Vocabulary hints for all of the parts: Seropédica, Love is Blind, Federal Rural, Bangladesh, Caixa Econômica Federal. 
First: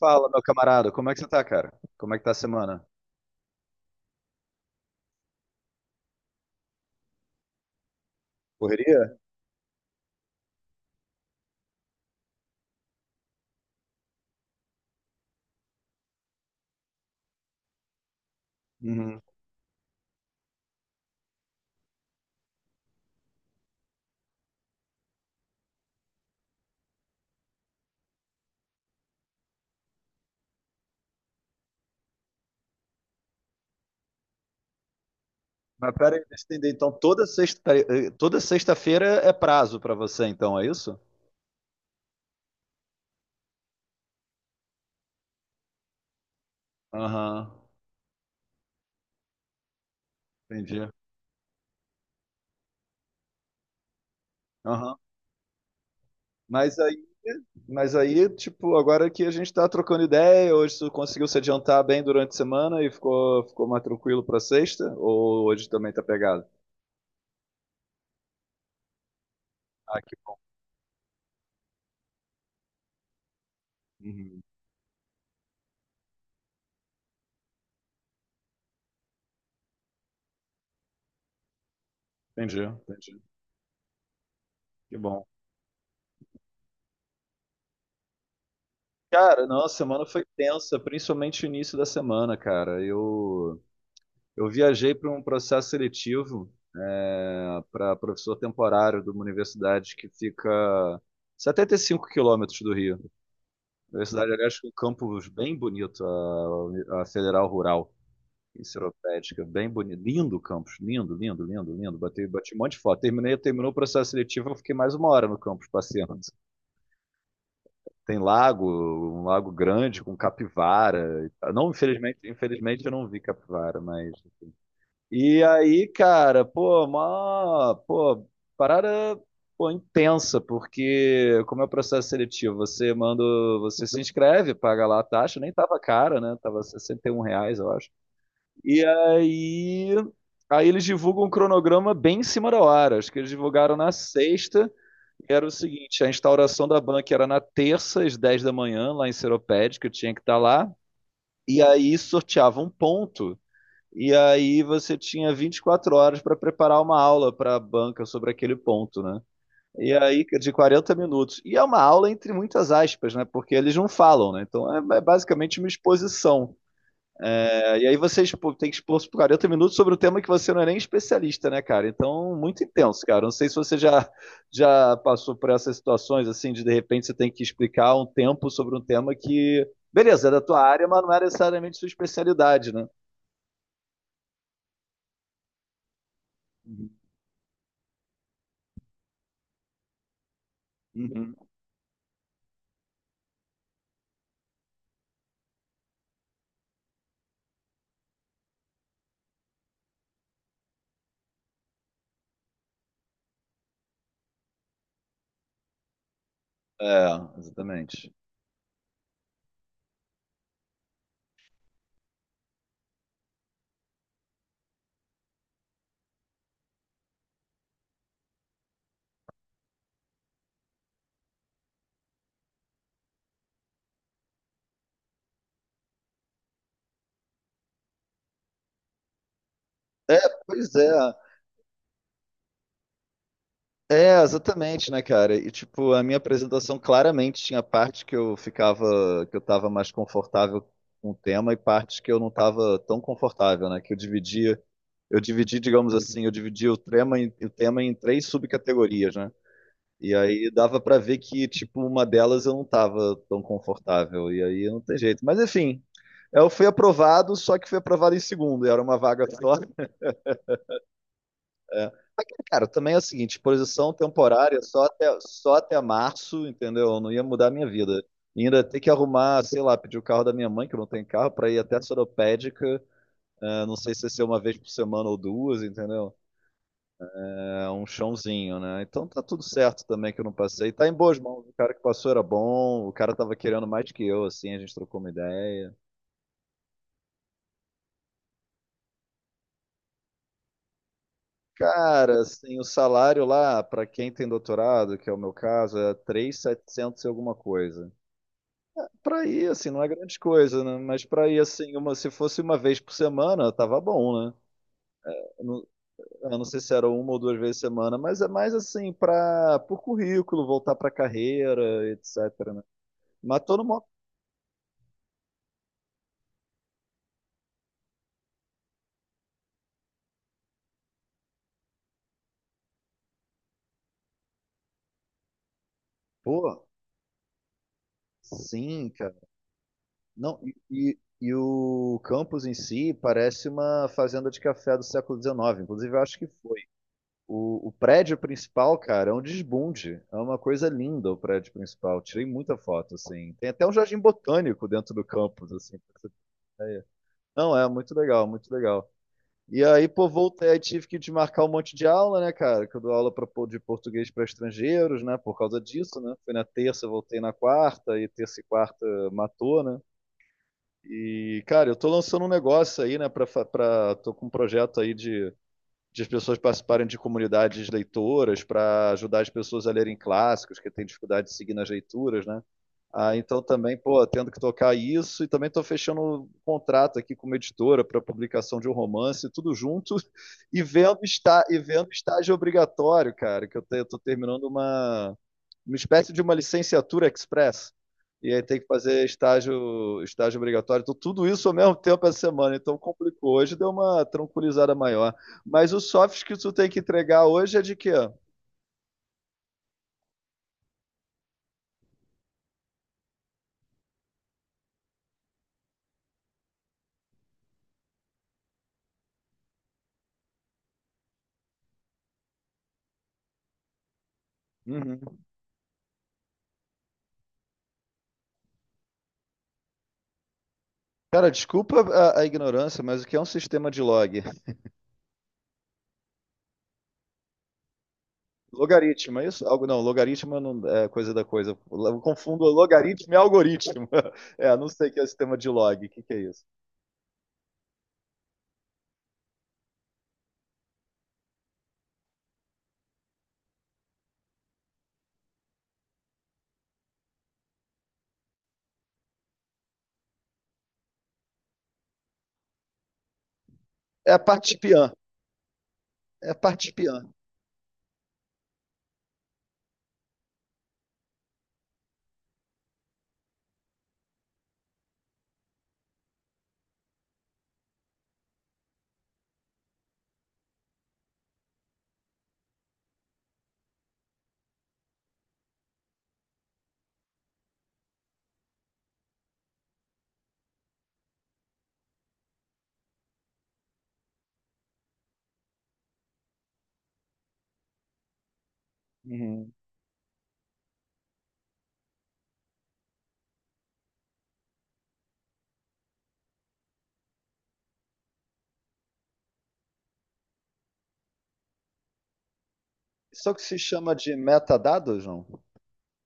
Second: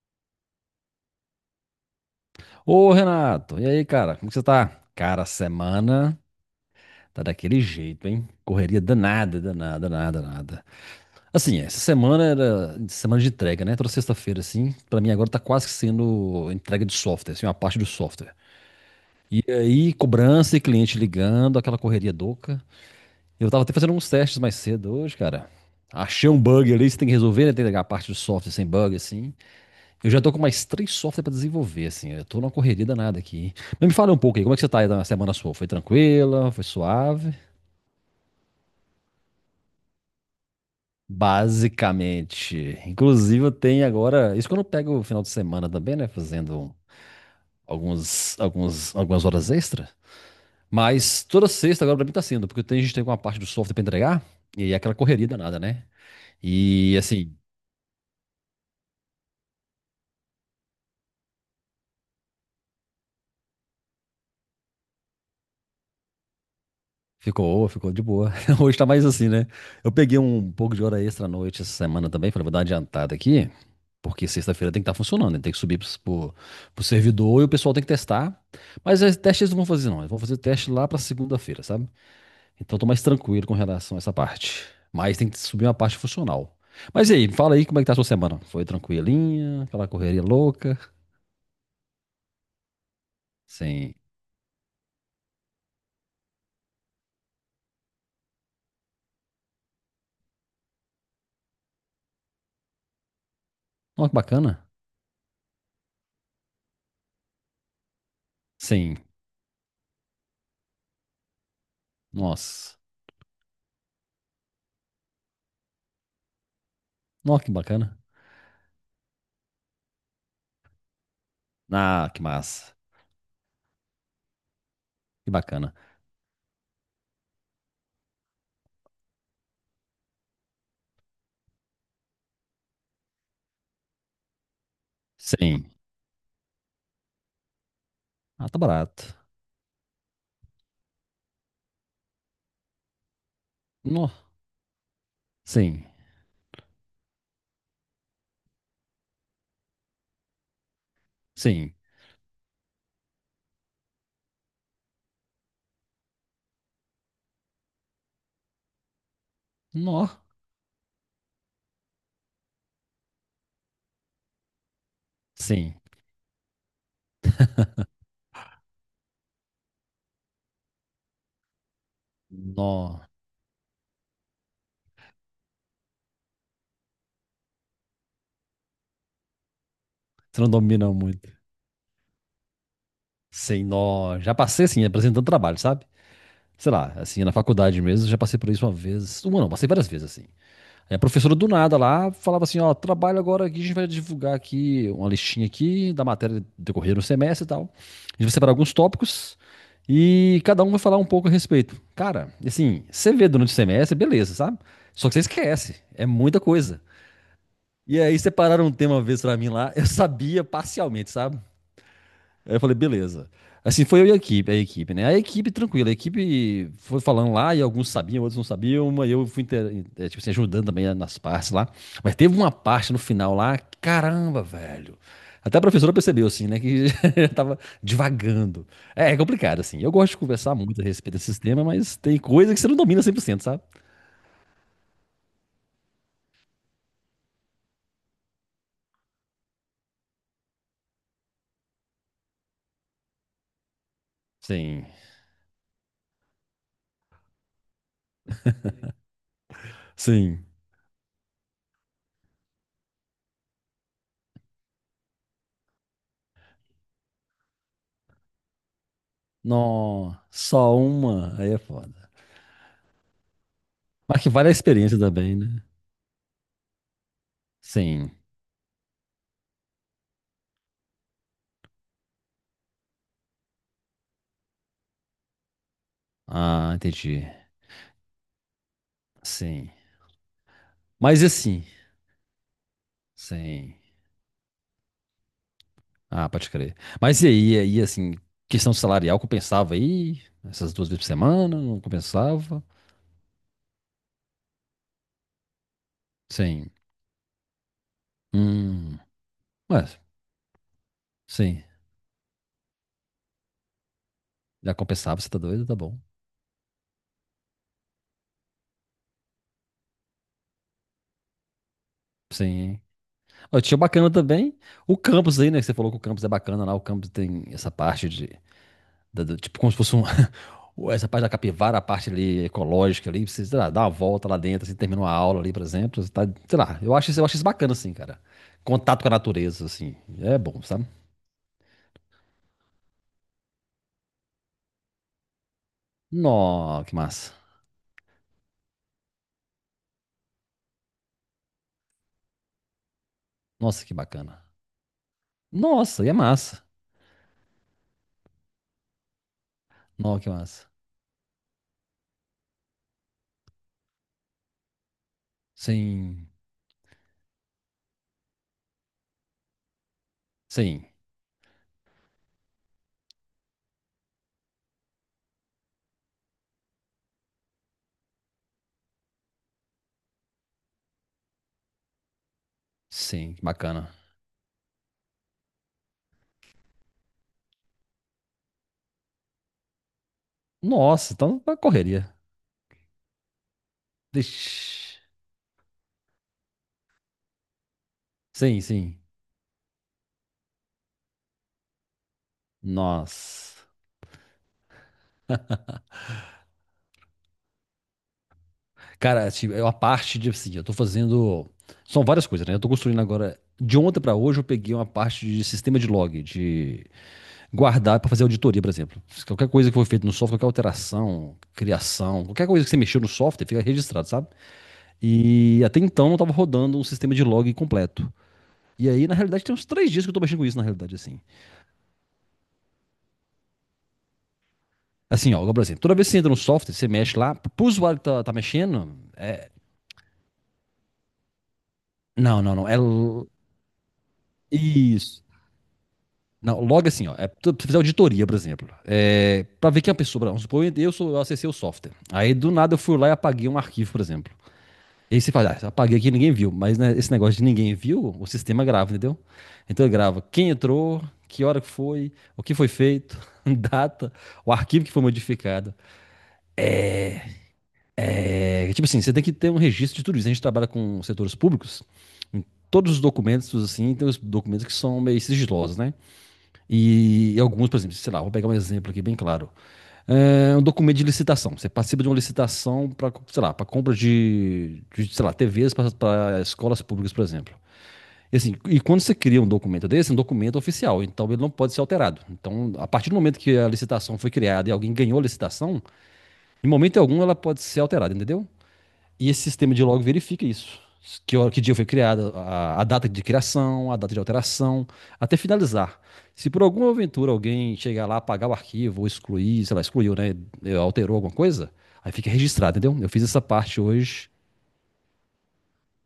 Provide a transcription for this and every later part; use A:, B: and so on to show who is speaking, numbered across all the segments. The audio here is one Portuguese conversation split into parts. A: Fala, meu camarada, como é que você tá, cara? Como é que tá a semana?
B: Ô, Renato, e aí, cara? Como que você tá? Cara, a semana tá daquele jeito, hein? Correria
A: Correria?
B: danada, danada, danada, danada. Assim, essa semana era semana de entrega, né? Toda sexta-feira, assim, pra mim agora tá quase que sendo entrega de software, assim, uma parte do software.
A: Uhum.
B: E aí, cobrança e cliente ligando, aquela correria doca. Eu tava até fazendo uns testes mais cedo hoje, cara. Achei um bug ali, você tem que resolver, né? Tem que pegar a parte do software sem bug, assim. Eu já tô com mais três softwares pra desenvolver, assim. Eu tô numa correria danada aqui, hein? Mas me fala um pouco aí, como é que você tá aí na semana sua? Foi
A: Mas pera aí, deixa
B: tranquila?
A: eu
B: Foi
A: entender. Então, toda
B: suave?
A: sexta, pera aí, toda sexta-feira é prazo pra você, então, é isso?
B: Basicamente. Inclusive, eu tenho agora. Isso quando eu pego o final de semana também, né? Fazendo
A: Aham,
B: algumas horas extra.
A: entendi.
B: Mas toda sexta agora pra mim tá sendo, porque a gente tem uma parte do software pra entregar. E aí é aquela
A: Aham.
B: correria danada, né?
A: Mas
B: E
A: aí,
B: assim,
A: mas aí, tipo, agora que a gente tá trocando ideia, hoje você conseguiu se adiantar bem durante a semana e ficou, ficou mais tranquilo pra sexta? Ou hoje também tá pegado?
B: Ficou de boa. Hoje tá mais assim, né? Eu
A: Ah, que
B: peguei
A: bom.
B: um pouco de hora extra à noite essa semana também. Falei, vou dar uma adiantada aqui, porque
A: Uhum.
B: sexta-feira tem que estar funcionando, né? Tem que subir pro servidor e o pessoal tem que testar. Mas os testes eles não vão fazer, não. Eles vão fazer o teste lá pra segunda-feira, sabe?
A: Entendi,
B: Então eu tô mais
A: entendi.
B: tranquilo com relação a essa parte.
A: Que
B: Mas
A: bom.
B: tem que subir uma parte funcional. Mas e aí, fala aí como é que tá a sua semana? Foi
A: Cara,
B: tranquilinha?
A: não, a
B: Aquela
A: semana
B: correria
A: foi tensa,
B: louca?
A: principalmente o início da semana, cara. Eu,
B: Sim.
A: Eu viajei para um processo seletivo, é, para professor temporário de uma universidade que fica 75 quilômetros do Rio.
B: Nossa, que
A: Universidade, aliás, com
B: bacana.
A: um campus bem bonito, a Federal Rural, em
B: Sim.
A: Seropédica, bem bonito. Lindo o campus, lindo, lindo, lindo, lindo. Bati um monte de
B: Nossa.
A: foto. Terminei, terminou o processo seletivo, eu fiquei mais uma hora no campus passeando.
B: Nossa, que bacana.
A: Tem lago, um lago grande com capivara e tal. Não,
B: Ah,
A: infelizmente,
B: que massa.
A: infelizmente eu não vi capivara, mas...
B: Que
A: E
B: bacana.
A: aí, cara, pô, parada, pô, intensa, porque como é o processo seletivo, você manda, você se inscreve, paga lá a taxa, nem
B: Sim.
A: tava cara, né? Tava R$ 61, eu acho.
B: Ah, tá
A: E
B: barato.
A: aí, aí eles divulgam um cronograma bem em cima da hora, acho que eles divulgaram na
B: Nó.
A: sexta, e era o
B: Sim.
A: seguinte, a instauração da banca era na terça, às 10 da manhã, lá em Seropédica, eu tinha que estar lá, e
B: Sim.
A: aí sorteava um ponto e aí você tinha 24 horas para preparar uma aula para a banca sobre aquele ponto, né? E
B: Nó.
A: aí, de 40 minutos. E é uma aula entre muitas aspas, né? Porque eles não falam, né? Então é, é basicamente uma
B: Sim.
A: exposição. É, e aí você tem que expor por 40 minutos sobre um tema que você não é nem especialista, né, cara? Então, muito intenso,
B: Nó.
A: cara. Não sei se você já, já passou por essas situações, assim, de repente você tem que explicar um tempo sobre um tema que, beleza, é da
B: Você não
A: tua área,
B: domina
A: mas não é
B: muito.
A: necessariamente sua especialidade, né?
B: Sim, nó. Já passei, assim, apresentando trabalho, sabe? Sei lá, assim, na faculdade mesmo, já passei por isso uma vez. Uma não, passei várias vezes, assim. A professora
A: Uhum.
B: do nada lá falava assim, ó, trabalho agora aqui, a gente vai divulgar aqui uma listinha aqui da matéria decorrer no semestre e tal. A gente vai separar alguns tópicos e cada um vai falar um pouco a respeito. Cara, assim, você vê durante o semestre, beleza, sabe? Só que você esquece, é muita coisa.
A: É,
B: E
A: exatamente.
B: aí separaram um tema uma vez pra mim lá, eu sabia parcialmente, sabe? Aí eu falei, beleza. Assim, foi eu e a equipe, né? A equipe tranquila, a equipe foi falando lá e alguns sabiam, outros não sabiam, mas eu fui, tipo assim, ajudando também nas partes lá. Mas teve uma parte no final lá, caramba, velho. Até a professora percebeu, assim, né, que eu tava divagando. É, é complicado, assim. Eu gosto de
A: É,
B: conversar
A: pois
B: muito a
A: é.
B: respeito desse tema, mas tem coisa que você não domina cem por cento, sabe?
A: É, exatamente, né, cara? E tipo, a minha apresentação claramente tinha parte que eu tava mais confortável com o tema e partes que eu não tava tão confortável, né? Que eu dividia,
B: Sim,
A: eu dividi, digamos assim, eu dividia o tema em três subcategorias, né? E
B: sim.
A: aí dava pra ver que, tipo, uma delas eu não tava tão confortável. E aí não tem jeito. Mas enfim, eu fui aprovado, só que fui aprovado em segundo. E Era uma vaga só.
B: Não, só uma, aí é
A: É.
B: foda.
A: Aqui, cara, também é o seguinte, posição
B: Mas que vale a
A: temporária
B: experiência também,
A: só
B: né?
A: até março, entendeu? Eu não ia mudar a minha vida.
B: Sim.
A: E ainda ter que arrumar, sei lá, pedir o carro da minha mãe, que não tem carro, pra ir até a Soropédica, não sei se vai ser uma vez por semana ou duas, entendeu?
B: Ah, entendi.
A: É um chãozinho, né? Então tá tudo
B: Sim.
A: certo também que eu não passei. Tá em boas
B: Mas e
A: mãos, o
B: assim,
A: cara que passou era bom, o cara tava querendo
B: sim.
A: mais que eu, assim, a gente trocou uma ideia.
B: Ah, pode crer. Mas e aí assim, questão salarial compensava aí? Essas duas vezes por semana, não
A: Cara, assim, o
B: compensava?
A: salário lá, pra quem tem doutorado, que é o meu caso, é três mil e
B: Sim.
A: setecentos e alguma coisa.
B: Hum.
A: Pra ir, assim, não é
B: Mas,
A: grande coisa, né? Mas pra ir,
B: sim.
A: assim, uma, se fosse uma vez por semana, tava bom, né?
B: Já compensava, você tá
A: Eu
B: doido?
A: não,
B: Tá bom.
A: eu não sei se era uma ou duas vezes por semana, mas é mais assim, pra, por currículo, voltar pra carreira, etc, né?
B: Sim.
A: Mas tô
B: Ó, tinha o
A: numa.
B: bacana também. O campus aí, né? Que você falou que o campus é bacana lá. O campus tem essa parte de tipo como se fosse um, essa parte da capivara, a parte ali ecológica ali, você, sei lá, dá uma volta lá dentro, assim, termina uma aula ali, por exemplo, você tá, sei
A: Pô,
B: lá, eu acho, eu acho isso bacana, assim, cara.
A: sim,
B: Contato com a
A: cara.
B: natureza, assim, é
A: Não,
B: bom, sabe?
A: e o campus em si parece uma fazenda de café do século XIX, inclusive eu acho que foi.
B: Nó, que massa.
A: O prédio principal, cara, é um desbunde. É uma coisa linda o prédio principal. Tirei muita foto, assim. Tem até um
B: Nossa, que
A: jardim
B: bacana.
A: botânico dentro do campus, assim, pra
B: Nossa, e
A: você
B: é massa.
A: ter ideia. Não, é muito legal, muito legal. E aí, pô,
B: Nó, que
A: voltei, aí
B: massa.
A: tive que desmarcar um monte de aula, né, cara? Que eu dou aula de português para estrangeiros, né? Por causa disso, né?
B: Sim,
A: Fui na terça, voltei na quarta, e terça e quarta matou, né?
B: sim,
A: E, cara, eu tô lançando um negócio aí, né? Tô com um projeto aí de as pessoas participarem de comunidades leitoras para ajudar as pessoas a lerem clássicos, que têm dificuldade de seguir nas leituras, né? Ah,
B: sim,
A: então
B: que
A: também,
B: bacana.
A: pô, tendo que tocar isso e também estou fechando um contrato aqui com uma editora para publicação de um romance, tudo junto e
B: Nossa, então, uma
A: vendo
B: correria.
A: estágio obrigatório, cara, que eu estou terminando
B: Ixi.
A: uma espécie de uma licenciatura express. E aí tem
B: Sim,
A: que
B: sim.
A: fazer estágio obrigatório. Então, tudo isso ao mesmo tempo essa semana, então complicou. Hoje
B: Nossa.
A: deu uma tranquilizada maior. Mas o soft que tu tem que entregar hoje é de quê?
B: Cara, assim, é uma parte de assim, eu tô fazendo. São várias coisas, né? Eu tô construindo agora. De ontem pra hoje eu peguei uma parte de sistema de log, de guardar pra fazer auditoria, por exemplo. Se qualquer coisa que foi feita no software, qualquer alteração, criação, qualquer coisa que você mexeu no software, fica registrado, sabe?
A: Uhum.
B: E até então não tava rodando um sistema de log completo. E aí, na realidade, tem uns três dias que eu tô mexendo com isso, na realidade, assim.
A: Cara, desculpa ignorância, mas o que é um sistema de log?
B: Assim, ó, agora, por exemplo, toda vez que você entra no software, você mexe lá, pro usuário que tá mexendo,
A: Logaritmo, é isso?
B: é...
A: Algo, não, logaritmo não é coisa da coisa. Eu
B: Não,
A: confundo
B: não, não.
A: logaritmo e algoritmo. É, não sei o que é o
B: Isso.
A: sistema de log. É isso?
B: Não, logo assim, ó, é, tu fizer auditoria, por exemplo, é, para ver quem é a pessoa, vamos supor, eu, sou, eu acessei o software. Aí do nada eu fui lá e apaguei um arquivo, por exemplo. E aí você fala, ah, apaguei aqui e ninguém viu, mas né, esse negócio de ninguém viu, o sistema grava, entendeu? Então ele grava quem entrou, que hora que foi, o que foi feito,
A: É
B: data,
A: a
B: o
A: parte
B: arquivo
A: pian.
B: que foi modificado.
A: É a parte pian.
B: É, tipo assim, você tem que ter um registro de tudo isso. A gente trabalha com setores públicos, todos os documentos, assim, tem os documentos que são meio sigilosos, né? E alguns, por exemplo, sei lá, vou pegar um exemplo aqui bem claro. É um documento de licitação. Você participa de uma licitação para, sei lá, para compra sei lá, TVs para escolas públicas, por exemplo. E, assim, e quando você cria um documento desse, é um documento oficial, então ele não pode ser alterado. Então, a partir do momento que a licitação foi criada e alguém ganhou a licitação, em momento algum ela pode ser alterada, entendeu? E esse
A: Uhum.
B: sistema de log verifica isso. Que, que dia foi criada, a data de criação, a data de alteração, até finalizar. Se por alguma aventura alguém chegar lá, apagar o arquivo, ou excluir, sei lá, excluiu, né? Alterou alguma coisa, aí fica registrado, entendeu? Eu fiz
A: Só que
B: essa
A: se
B: parte
A: chama de
B: hoje.
A: metadados, não?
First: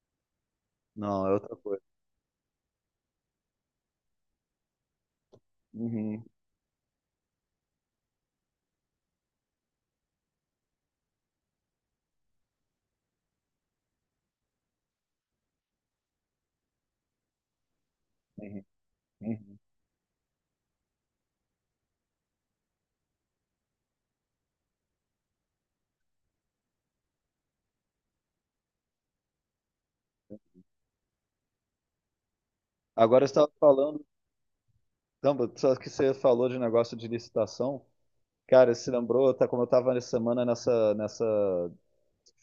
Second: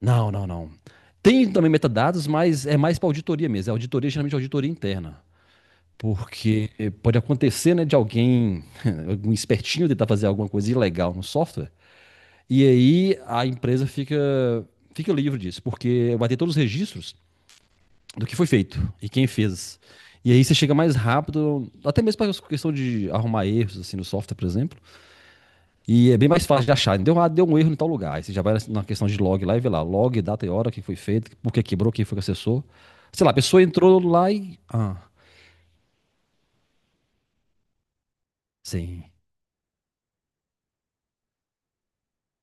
B: Não, não, não.
A: Não, é
B: Tem
A: outra
B: também
A: coisa.
B: metadados, mas é mais para auditoria mesmo. É auditoria, geralmente auditoria interna.
A: Uhum.
B: Porque pode acontecer, né, de alguém, algum espertinho tentar fazer alguma coisa ilegal no software. E aí a empresa fica, fica livre disso, porque vai ter todos os registros do que foi
A: Uhum,
B: feito e quem
A: uhum.
B: fez. E aí você chega mais rápido, até mesmo para questão de arrumar erros assim no software, por exemplo. E é bem mais fácil de achar. Deu, ah, deu um erro em tal lugar. Aí você já vai na questão de log lá e vê lá, log, data e hora, o que foi feito, por que quebrou, quem foi que acessou.
A: Agora
B: Sei
A: você
B: lá, a
A: estava
B: pessoa entrou
A: falando,
B: lá e. Ah,
A: não, só que você falou de negócio de licitação. Cara, se
B: sim,
A: lembrou, tá, como eu tava nessa semana nessa,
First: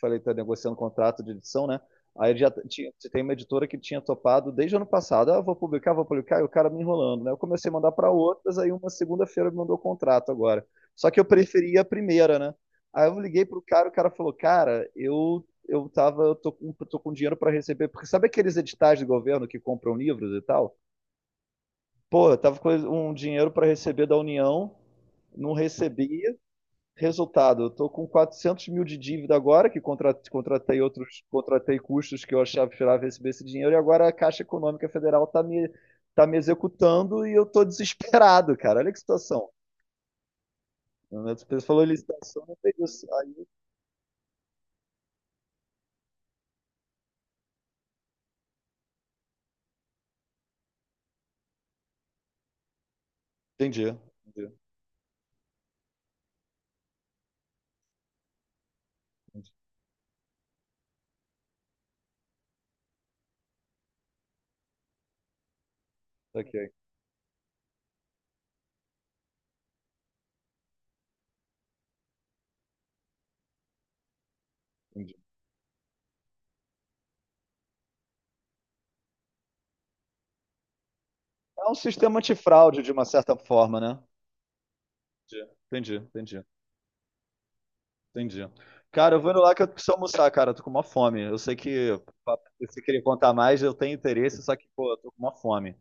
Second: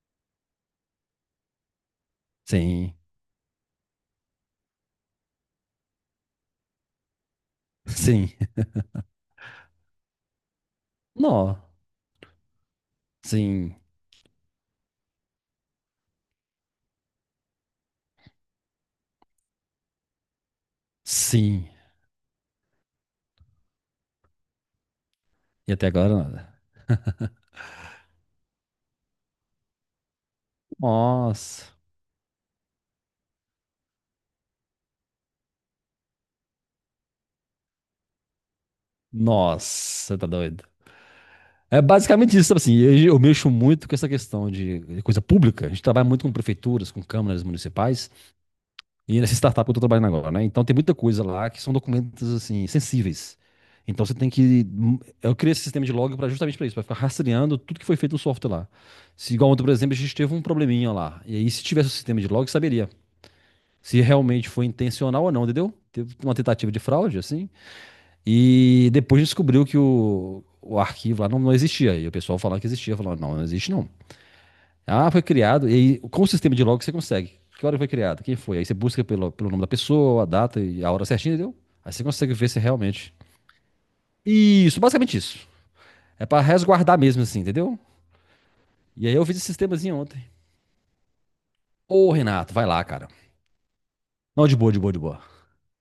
A: falei, tá negociando um contrato de edição, né? Tinha,
B: sim,
A: tem uma editora que tinha topado desde o ano passado, ah, vou publicar, e o cara me enrolando, né? Eu comecei a mandar para
B: sim.
A: outras, aí uma segunda-feira me mandou o contrato agora. Só que eu
B: Não,
A: preferia a primeira, né? Aí eu liguei pro
B: sim,
A: cara, o cara falou, cara, eu tô, tô com dinheiro para receber, porque sabe aqueles editais do governo que compram livros e tal?
B: sim.
A: Pô, eu tava com um dinheiro para receber da União, não
B: E até agora
A: recebi.
B: nada.
A: Resultado, eu tô com 400 mil de dívida agora, que contratei outros,
B: Nossa.
A: contratei custos que eu achava que esperava receber esse dinheiro, e agora a Caixa Econômica Federal está tá me executando e eu estou desesperado, cara. Olha que situação.
B: Nossa, tá doido.
A: Você
B: É
A: falou
B: basicamente
A: licitação,
B: isso,
A: não
B: sabe
A: tem
B: assim,
A: isso.
B: eu
A: Aí...
B: mexo muito com essa questão de coisa pública. A gente trabalha muito com prefeituras, com câmaras municipais e nessa startup que eu tô trabalhando agora, né? Então tem muita coisa lá que são documentos assim sensíveis.
A: Entendi,
B: Então você tem
A: entendi,
B: que eu criei esse sistema de log para justamente para isso, para ficar rastreando tudo que foi feito no software lá. Se
A: entendi.
B: igual ontem, por exemplo, a gente teve um probleminha lá. E aí se tivesse o sistema de log, saberia se realmente foi intencional ou não, entendeu? Teve uma
A: Ok,
B: tentativa de fraude assim, e depois descobriu que o arquivo lá não existia. E o pessoal falando que existia, falando, não, não existe não. Ah,
A: entendi.
B: foi criado, e aí, com o sistema de log você consegue. Que hora foi criado? Quem foi? Aí você busca pelo nome da pessoa, a data e a hora certinha, entendeu?
A: É um
B: Aí você
A: sistema
B: consegue ver se é
A: antifraude, de uma
B: realmente.
A: certa forma, né?
B: Isso, basicamente isso.
A: Entendi, entendi,
B: É pra
A: entendi.
B: resguardar mesmo, assim, entendeu?
A: Entendi.
B: E
A: Cara,
B: aí
A: eu
B: eu
A: vou
B: fiz
A: indo
B: esse
A: lá que eu preciso
B: sistemazinho ontem.
A: almoçar, cara. Eu tô com uma fome. Eu sei que
B: Ô,
A: pra-
B: Renato, vai
A: se
B: lá,
A: querer
B: cara.
A: contar mais, eu tenho interesse,
B: Não,
A: só
B: de
A: que,
B: boa, de
A: pô,
B: boa,
A: eu
B: de
A: tô com
B: boa.
A: uma fome.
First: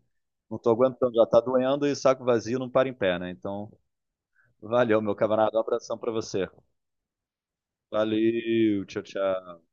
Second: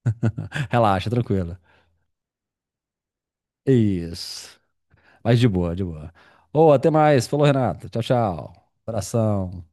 A: Não tô
B: Relaxa,
A: aguentando, já tá
B: tranquila.
A: doendo e saco vazio não para em pé, né? Então,
B: Isso.
A: valeu, meu
B: Mas de
A: camarada. Um
B: boa, de
A: abração pra
B: boa.
A: você.
B: Ô, até mais. Falou, Renato. Tchau, tchau.
A: Valeu, tchau, tchau.
B: Abração.